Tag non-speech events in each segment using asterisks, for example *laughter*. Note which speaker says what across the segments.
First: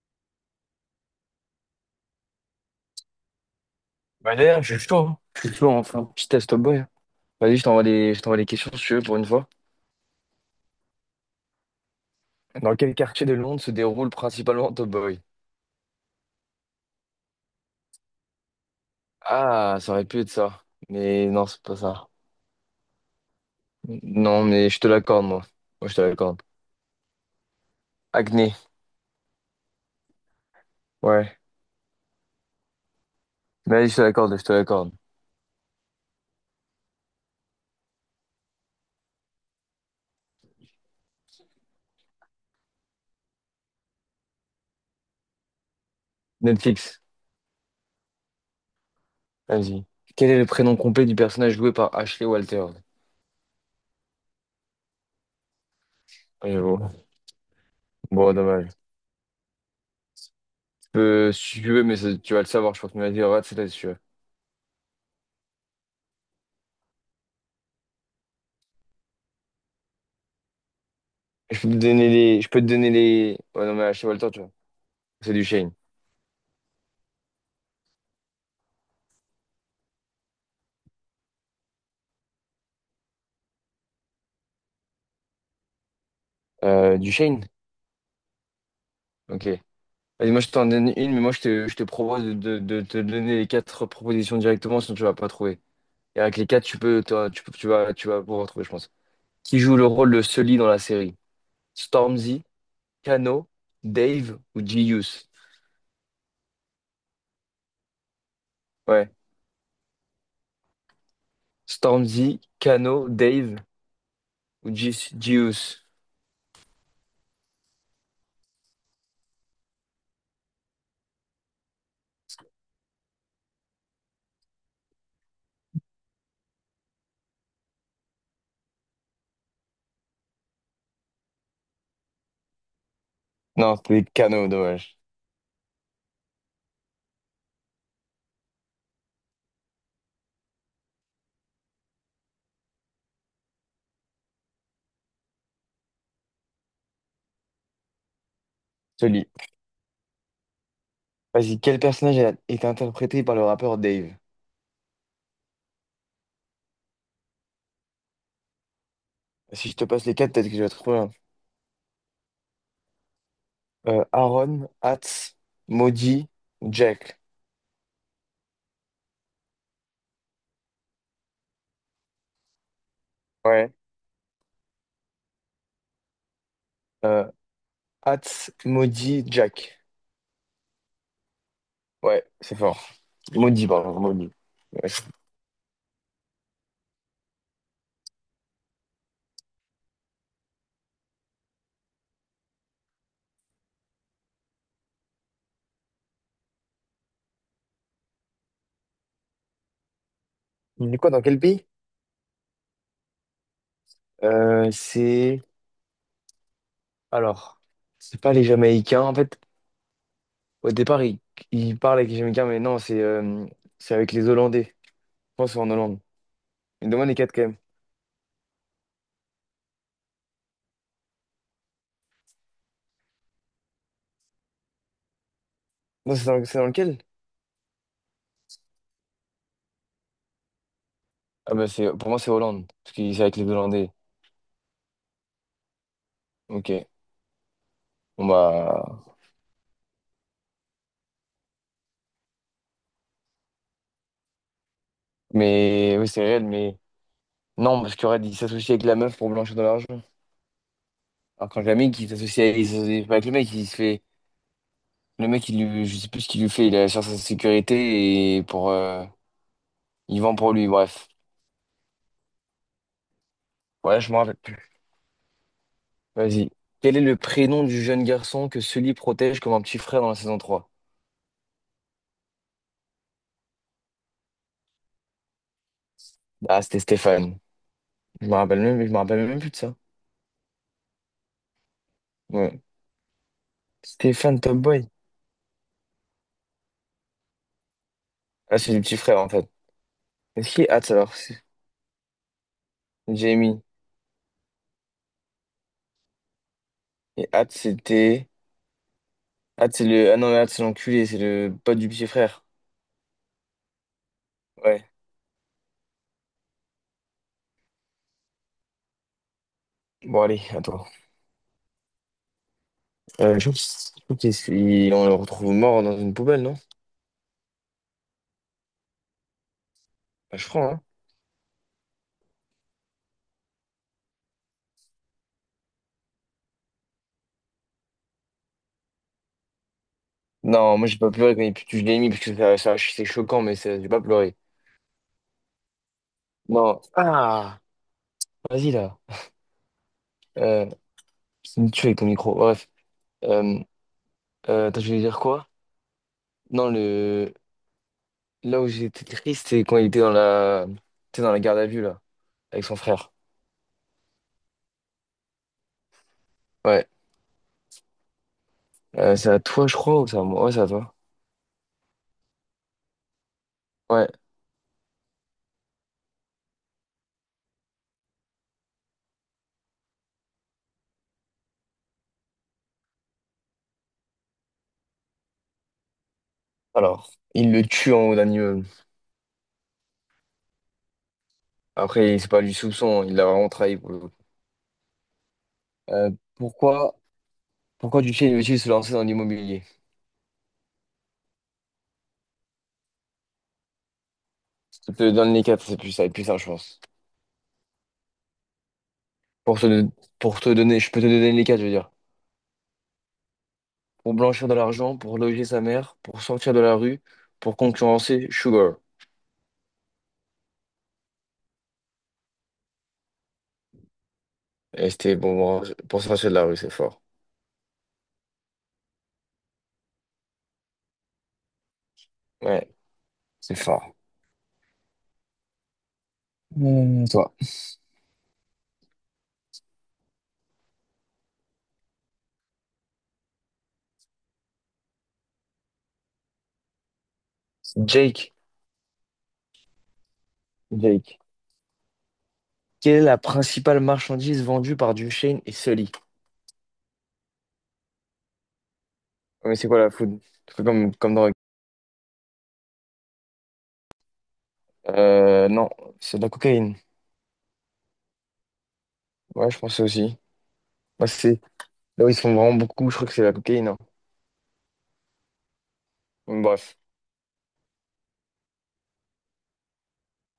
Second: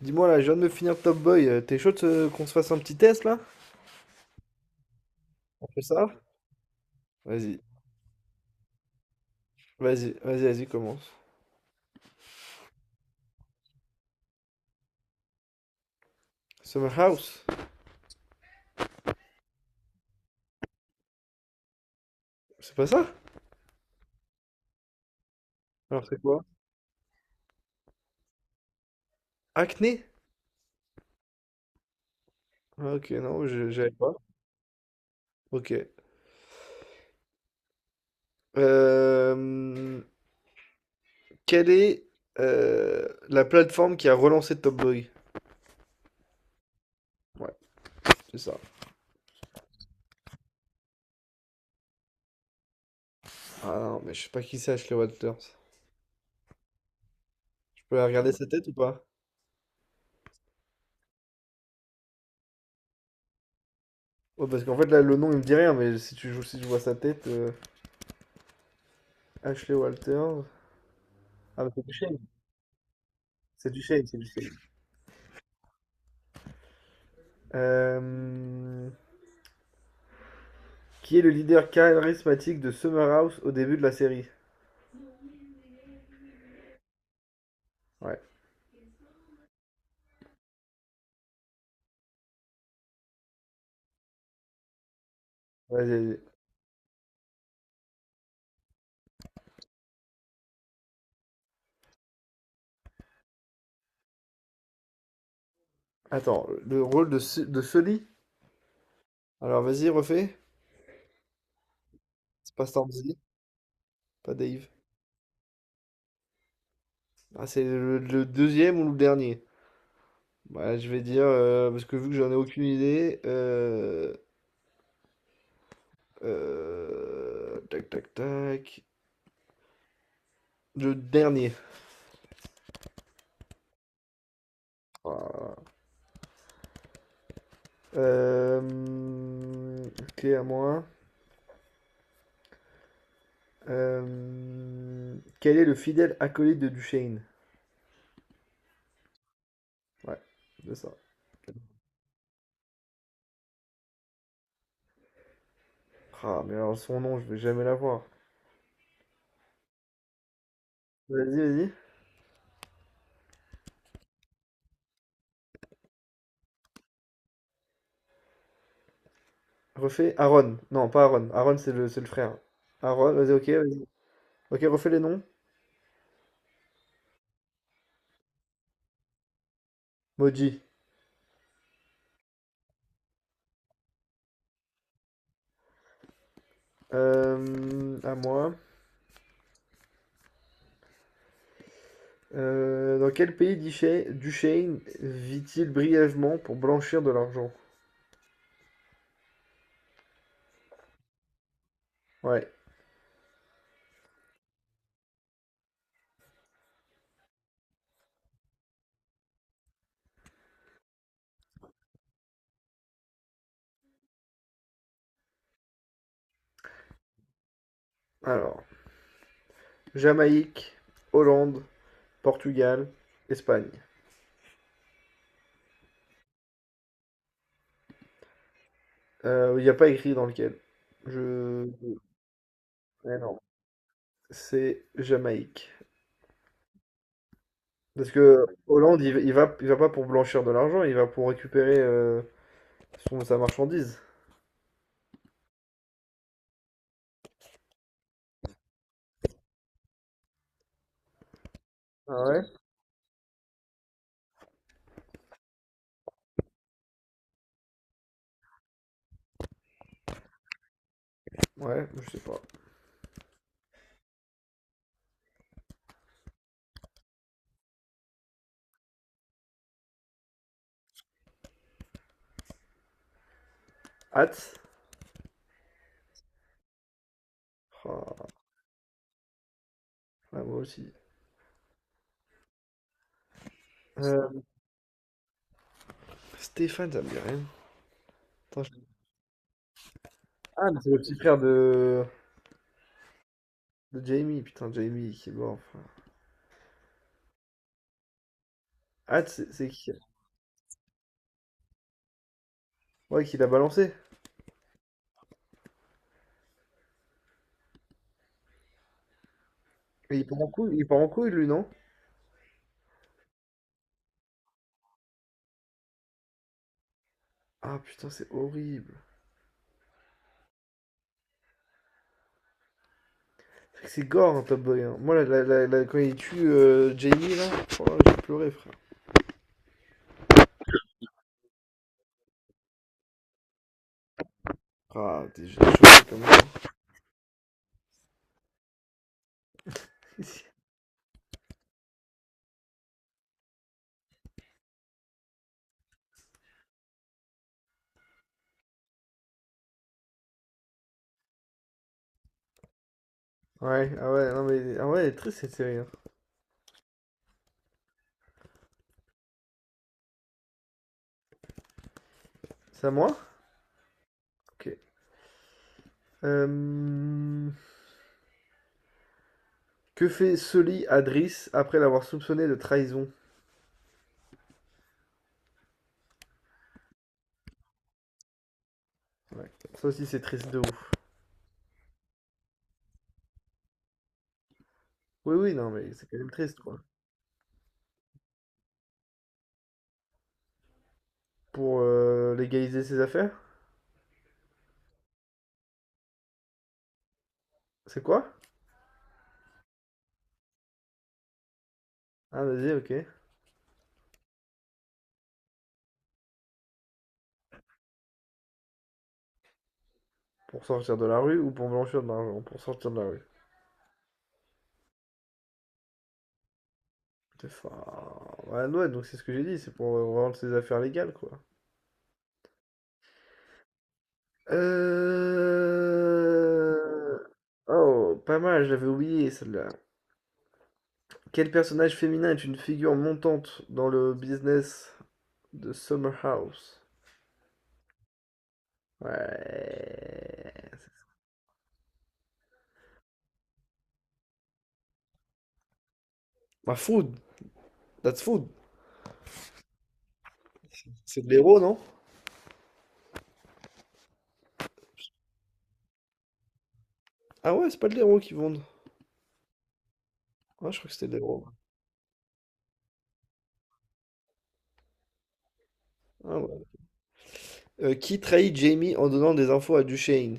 Speaker 1: Dis-moi là, je viens de me finir Top Boy. T'es chaud de qu'on se fasse un petit test là?
Speaker 2: Bah d'ailleurs, je suis chaud, hein. Je suis
Speaker 1: On
Speaker 2: chaud,
Speaker 1: fait
Speaker 2: enfin.
Speaker 1: ça?
Speaker 2: Petit test, Top Boy, hein. Vas-y,
Speaker 1: Vas-y,
Speaker 2: je t'envoie les questions si tu veux pour une fois.
Speaker 1: vas-y, commence.
Speaker 2: Dans quel quartier de Londres se déroule principalement Top Boy?
Speaker 1: Summer House?
Speaker 2: Ah, ça aurait pu être ça. Mais non, c'est pas ça.
Speaker 1: C'est pas ça?
Speaker 2: Non, mais je te l'accorde, moi. Moi, je te
Speaker 1: Alors c'est
Speaker 2: l'accorde.
Speaker 1: quoi?
Speaker 2: Acné.
Speaker 1: Acné?
Speaker 2: Ouais.
Speaker 1: Ah, ok, non,
Speaker 2: Mais vas-y,
Speaker 1: j'avais
Speaker 2: je te
Speaker 1: pas.
Speaker 2: l'accorde, je te l'accorde.
Speaker 1: Ok. Euh, Quelle est la plateforme qui a relancé Top Boy?
Speaker 2: Netflix.
Speaker 1: Ouais, c'est ça.
Speaker 2: Vas-y. Quel est le prénom complet du personnage joué par Ashley Walter?
Speaker 1: Ah non, mais je sais pas qui c'est Ashley Walters.
Speaker 2: J'avoue. Bon,
Speaker 1: Je peux regarder
Speaker 2: Bon,
Speaker 1: sa tête
Speaker 2: dommage.
Speaker 1: ou pas?
Speaker 2: Tu peux, si tu veux, mais tu vas le savoir, je pense. Mais vas-y, regarde, c'est là, si tu veux.
Speaker 1: Ouais, parce qu'en fait là, le nom il me dit rien, mais si tu joues, si je vois sa tête, Ashley Walters. Ah, mais c'est du shade,
Speaker 2: Je peux te donner les. Ouais,
Speaker 1: c'est
Speaker 2: non,
Speaker 1: du
Speaker 2: mais
Speaker 1: shade,
Speaker 2: Ashley
Speaker 1: c'est du
Speaker 2: Walter, tu
Speaker 1: shade.
Speaker 2: vois. C'est du Shane.
Speaker 1: Euh, qui est le leader charismatique de Summer House au début de la série?
Speaker 2: Du Shane?
Speaker 1: Ouais.
Speaker 2: Ok. Allez, moi, je t'en donne une, mais moi, je te propose de te donner les quatre propositions directement, sinon tu vas pas trouver.
Speaker 1: Vas-y,
Speaker 2: Et
Speaker 1: vas-y.
Speaker 2: avec les quatre, tu peux, tu vas pouvoir trouver, je pense. Qui joue le rôle de Sully dans la série? Stormzy, Kano, Dave ou Gius?
Speaker 1: Attends, le rôle de, de Sully?
Speaker 2: Ouais.
Speaker 1: Alors vas-y, refais.
Speaker 2: Stormzy,
Speaker 1: C'est pas
Speaker 2: Kano,
Speaker 1: Stormzy,
Speaker 2: Dave
Speaker 1: pas Dave.
Speaker 2: ou Gius?
Speaker 1: Ah, c'est le deuxième ou le dernier? Bah, je vais dire, parce que vu que j'en ai aucune idée, tac tac tac, le dernier.
Speaker 2: Non, c'était Kano, dommage.
Speaker 1: Voilà. Euh, ok, à moi. Quel est le fidèle acolyte de Duchesne?
Speaker 2: Sully.
Speaker 1: Ouais, c'est ça.
Speaker 2: Vas-y, quel personnage a été interprété par le rappeur Dave?
Speaker 1: Ah, mais alors son nom, je vais jamais l'avoir.
Speaker 2: Si je te passe les quatre, peut-être que je vais trouver.
Speaker 1: Vas-y, vas-y.
Speaker 2: Aaron, Hatz, Maudit, Jack.
Speaker 1: Refais Aaron. Non, pas Aaron. Aaron, c'est le frère. Aaron,
Speaker 2: Ouais.
Speaker 1: vas-y. Ok, refais les noms.
Speaker 2: Euh, Hatz, Maudit, Jack.
Speaker 1: Moji.
Speaker 2: Ouais, c'est fort. Maudit, pardon, Maudit. Ouais.
Speaker 1: À moi. Dans quel pays Duchesne, vit-il brièvement pour blanchir de l'argent?
Speaker 2: Il est quoi, dans quel pays?
Speaker 1: Ouais.
Speaker 2: Euh, c'est... Alors, c'est pas les Jamaïcains. En fait, au départ, ils il parlent avec les Jamaïcains, mais non, c'est avec les Hollandais. Je pense que c'est en Hollande. Mais demande les quatre quand même.
Speaker 1: Alors, Jamaïque, Hollande, Portugal, Espagne.
Speaker 2: Non, c'est dans lequel?
Speaker 1: Il n'y a pas écrit dans lequel.
Speaker 2: Ah bah,
Speaker 1: Je...
Speaker 2: c'est, pour moi, c'est Hollande. Parce que
Speaker 1: Ouais,
Speaker 2: c'est avec
Speaker 1: non.
Speaker 2: les Hollandais.
Speaker 1: C'est Jamaïque.
Speaker 2: Ok.
Speaker 1: Parce
Speaker 2: Bon,
Speaker 1: que Hollande, il,
Speaker 2: bah.
Speaker 1: il va pas pour blanchir de l'argent, il va pour récupérer son, sa marchandise.
Speaker 2: Mais oui, c'est réel, mais. Non, parce qu'il aurait dit s'associer avec la meuf pour blanchir de l'argent. Alors quand le qui
Speaker 1: Ah ouais?
Speaker 2: s'associe avec, il s'associe pas avec le mec, il se fait. Le mec, il lui, je sais plus ce qu'il lui fait, il assure sa sécurité et pour. Il vend pour lui, bref.
Speaker 1: Ouais, je sais pas.
Speaker 2: Ouais, je me rappelle plus. Vas-y. Quel est le prénom du jeune garçon que Sully protège comme un petit frère dans la saison trois?
Speaker 1: Hâte?
Speaker 2: Ah, c'était Stéphane.
Speaker 1: Ah,
Speaker 2: Je me rappelle même plus de ça.
Speaker 1: ah, moi aussi.
Speaker 2: Ouais.
Speaker 1: Euh,
Speaker 2: Stéphane Top Boy.
Speaker 1: Stéphane, ça me dit rien.
Speaker 2: Ah,
Speaker 1: Attends,
Speaker 2: c'est le
Speaker 1: je-
Speaker 2: petit frère en fait. Est-ce qu'il est
Speaker 1: Ah, mais c'est
Speaker 2: Hatz
Speaker 1: le
Speaker 2: alors?
Speaker 1: petit frère
Speaker 2: C'est Jamie.
Speaker 1: de Jamie, putain, Jamie qui est mort. Enfin.
Speaker 2: Et Hatz, c'était.
Speaker 1: Hâte, c'est
Speaker 2: Hatz, c'est
Speaker 1: qui?
Speaker 2: le. Ah non, mais Hatz, c'est l'enculé, c'est le pote du petit frère.
Speaker 1: Ouais, qui l'a balancé.
Speaker 2: Ouais.
Speaker 1: Et
Speaker 2: Bon,
Speaker 1: il part
Speaker 2: allez,
Speaker 1: en couille, il
Speaker 2: attends.
Speaker 1: part en couille, lui, non?
Speaker 2: Je trouve qu'il on le retrouve mort dans une poubelle, non?
Speaker 1: Ah putain, c'est horrible.
Speaker 2: Bah, je crois, hein.
Speaker 1: C'est gore, un Top Boy, hein. Moi, quand il tue Jamie, là, oh, j'ai pleuré, frère.
Speaker 2: Non, moi, j'ai pas pleuré quand je l'ai mis, parce que c'est choquant, mais j'ai pas pleuré.
Speaker 1: Ah, des j'ai des choses comme ça.
Speaker 2: Non. Ah! Vas-y, là.
Speaker 1: *laughs*
Speaker 2: Euh, c'est une tuerie, ton micro. Bref. Euh, Attends, je voulais dire quoi? Non, le. Là où j'étais triste, c'est quand il était t'es dans la garde à vue, là, avec son frère.
Speaker 1: Ouais, ah ouais, non mais ah ouais, elle est triste cette série, hein.
Speaker 2: Ouais. C'est à toi, je crois, ou c'est à moi? Ouais, c'est à toi.
Speaker 1: C'est à moi?
Speaker 2: Ouais.
Speaker 1: Ok. Euh, que fait Sully à Driss après l'avoir soupçonné de trahison?
Speaker 2: Alors, il le tue en haut d'un immeuble.
Speaker 1: Ouais, ça aussi c'est triste de ouf.
Speaker 2: Après, c'est pas du soupçon, il l'a vraiment trahi.
Speaker 1: Oui, oui, non mais c'est
Speaker 2: Euh,
Speaker 1: quand même triste quoi.
Speaker 2: pourquoi, pourquoi Duché veut-il se lancer dans l'immobilier?
Speaker 1: Pour légaliser ses affaires?
Speaker 2: Je te donne les quatre, c'est plus ça, je pense.
Speaker 1: C'est quoi?
Speaker 2: Pour te, pour te donner, je peux te donner les quatre, je veux dire.
Speaker 1: Ah vas-y, ok.
Speaker 2: Pour blanchir de l'argent, pour loger sa mère, pour sortir de la rue, pour concurrencer Sugar.
Speaker 1: Pour sortir de la rue ou pour blanchir de l'argent? Pour sortir de la rue.
Speaker 2: Et c'était bon, pour sortir de la rue, c'est fort.
Speaker 1: C'est fa- Ouais, ouais, donc c'est ce que j'ai dit, c'est pour rendre ses affaires légales quoi.
Speaker 2: Ouais, c'est fort.
Speaker 1: Euh...
Speaker 2: Toi.
Speaker 1: Oh, pas mal, j'avais oublié celle-là. Quel personnage féminin est une figure montante dans le business de Summer House?
Speaker 2: Jake,
Speaker 1: Ouais.
Speaker 2: Jake. Quelle est la principale marchandise vendue par Duchesne et Sully?
Speaker 1: Bah, food. That's food.
Speaker 2: Ouais, mais c'est quoi la food? C'est comme, comme
Speaker 1: C'est de
Speaker 2: drogue.
Speaker 1: l'héros, non?
Speaker 2: Non, c'est de la cocaïne.
Speaker 1: Ah ouais, c'est pas de l'héros qui vendent.
Speaker 2: Ouais, je pensais aussi.
Speaker 1: Ah, je crois que
Speaker 2: Moi,
Speaker 1: c'était de l'héros.
Speaker 2: là où ils sont vraiment beaucoup, je crois que c'est la cocaïne, hein.
Speaker 1: Ah
Speaker 2: Donc,
Speaker 1: ouais.
Speaker 2: bref.
Speaker 1: Qui trahit Jamie en donnant des infos à Duchesne?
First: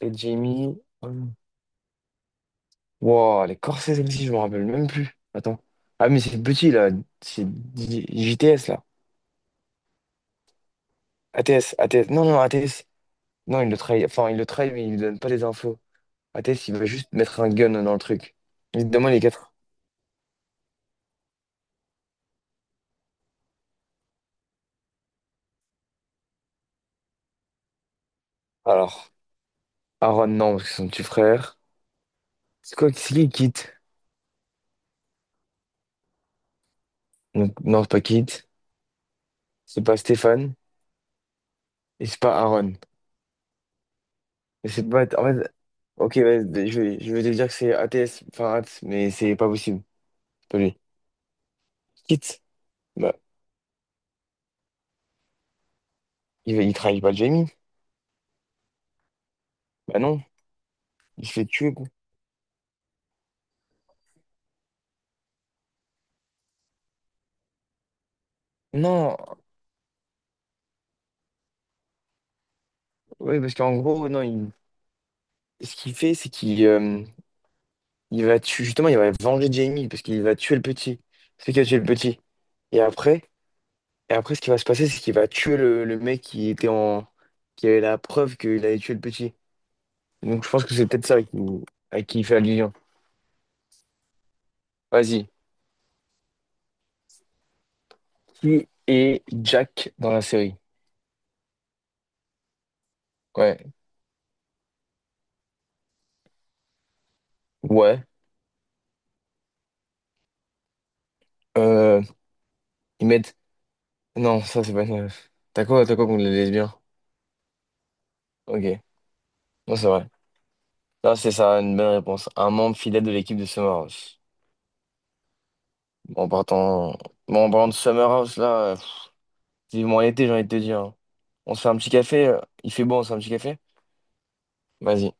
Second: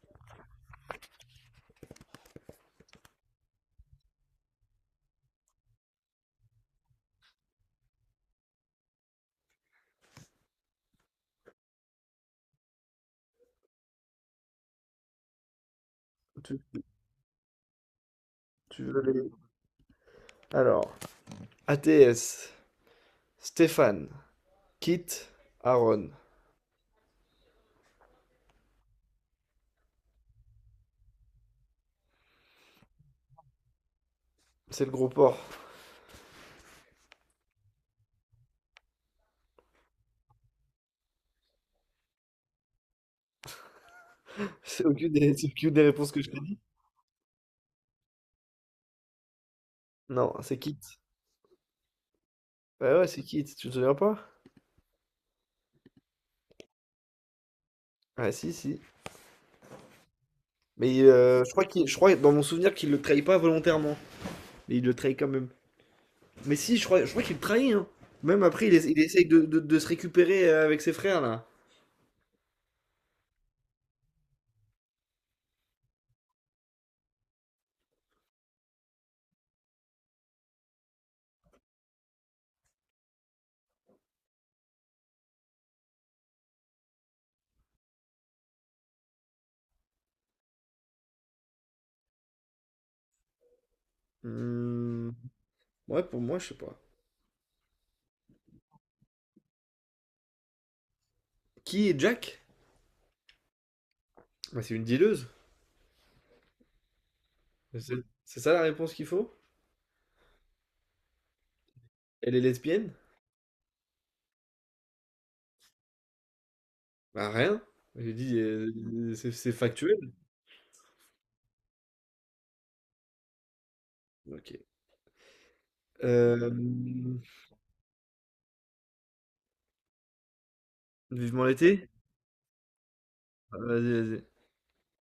Speaker 2: Et Jamie. Wow, les Corsairs aussi, je me rappelle même plus. Attends. Ah, mais c'est petit, là. C'est JTS, là. ATS, ATS. Non, non, ATS. Non, il le trahit. Enfin, il le trahit, mais il lui donne pas les infos.
Speaker 1: Tu,
Speaker 2: ATS, il va juste mettre un gun dans le truc.
Speaker 1: tu veux
Speaker 2: Évidemment, les
Speaker 1: les...
Speaker 2: quatre.
Speaker 1: Alors, ATS, Stéphane, Kit, Aaron.
Speaker 2: Alors, Aaron, non, parce que c'est son petit frère. C'est quoi? C'est qui Kit?
Speaker 1: C'est le gros porc.
Speaker 2: Donc, non, c'est pas Kit. C'est pas Stéphane. Et c'est pas Aaron. Mais c'est pas. En
Speaker 1: C'est
Speaker 2: fait.
Speaker 1: aucune des réponses
Speaker 2: Ok,
Speaker 1: que je t'ai
Speaker 2: ouais,
Speaker 1: dit.
Speaker 2: je vais te dire que c'est ATS, enfin ATS, mais c'est pas possible.
Speaker 1: Non, c'est
Speaker 2: Pas lui.
Speaker 1: Kit.
Speaker 2: Kit,
Speaker 1: Bah ouais,
Speaker 2: bah,
Speaker 1: c'est Kit. Tu te souviens pas?
Speaker 2: il, il trahit pas Jamie.
Speaker 1: Ah si, si.
Speaker 2: Bah non,
Speaker 1: Mais
Speaker 2: il se fait
Speaker 1: je crois
Speaker 2: tuer,
Speaker 1: qu'il,
Speaker 2: quoi.
Speaker 1: je crois dans mon souvenir qu'il le trahit pas volontairement, mais il le trahit quand même. Mais si, je crois qu'il le trahit, hein. Même après, il, il
Speaker 2: Non,
Speaker 1: essaye de, de se récupérer avec ses frères là.
Speaker 2: oui, parce qu'en gros, non, ce qu'il fait, c'est qu'il il va tuer, justement, il va venger Jamie, parce qu'il va tuer le petit. C'est qui a tué le petit. Et après, et après, ce qui va se passer, c'est qu'il va tuer le mec qui était qui avait la preuve qu'il avait tué le petit. Donc je pense que c'est peut-être ça à qui il fait allusion.
Speaker 1: Hmm.
Speaker 2: Vas-y.
Speaker 1: Ouais, pour moi, je sais pas.
Speaker 2: Qui est Jack dans la série?
Speaker 1: Qui est Jack?
Speaker 2: Ouais.
Speaker 1: Bah, c'est une dealeuse. C'est
Speaker 2: Ouais.
Speaker 1: c'est ça la réponse qu'il faut?
Speaker 2: Euh,
Speaker 1: Elle est lesbienne?
Speaker 2: Ils mettent. Non, ça, c'est pas une. T'as quoi contre les lesbiens?
Speaker 1: Bah rien. J'ai dit,
Speaker 2: Ok.
Speaker 1: c'est
Speaker 2: Non, c'est
Speaker 1: factuel.
Speaker 2: vrai. Là, c'est ça, une bonne réponse. Un membre fidèle de l'équipe de Summer House.
Speaker 1: Ok.
Speaker 2: Bon, en partant.
Speaker 1: Euh,
Speaker 2: Bon, en parlant de Summer House, vivement l'été, j'ai envie de te dire, hein.
Speaker 1: vivement
Speaker 2: On se fait un
Speaker 1: l'été?
Speaker 2: petit café. Il fait beau, on se fait un petit
Speaker 1: Ah,
Speaker 2: café?
Speaker 1: vas-y, vas-y.
Speaker 2: Vas-y.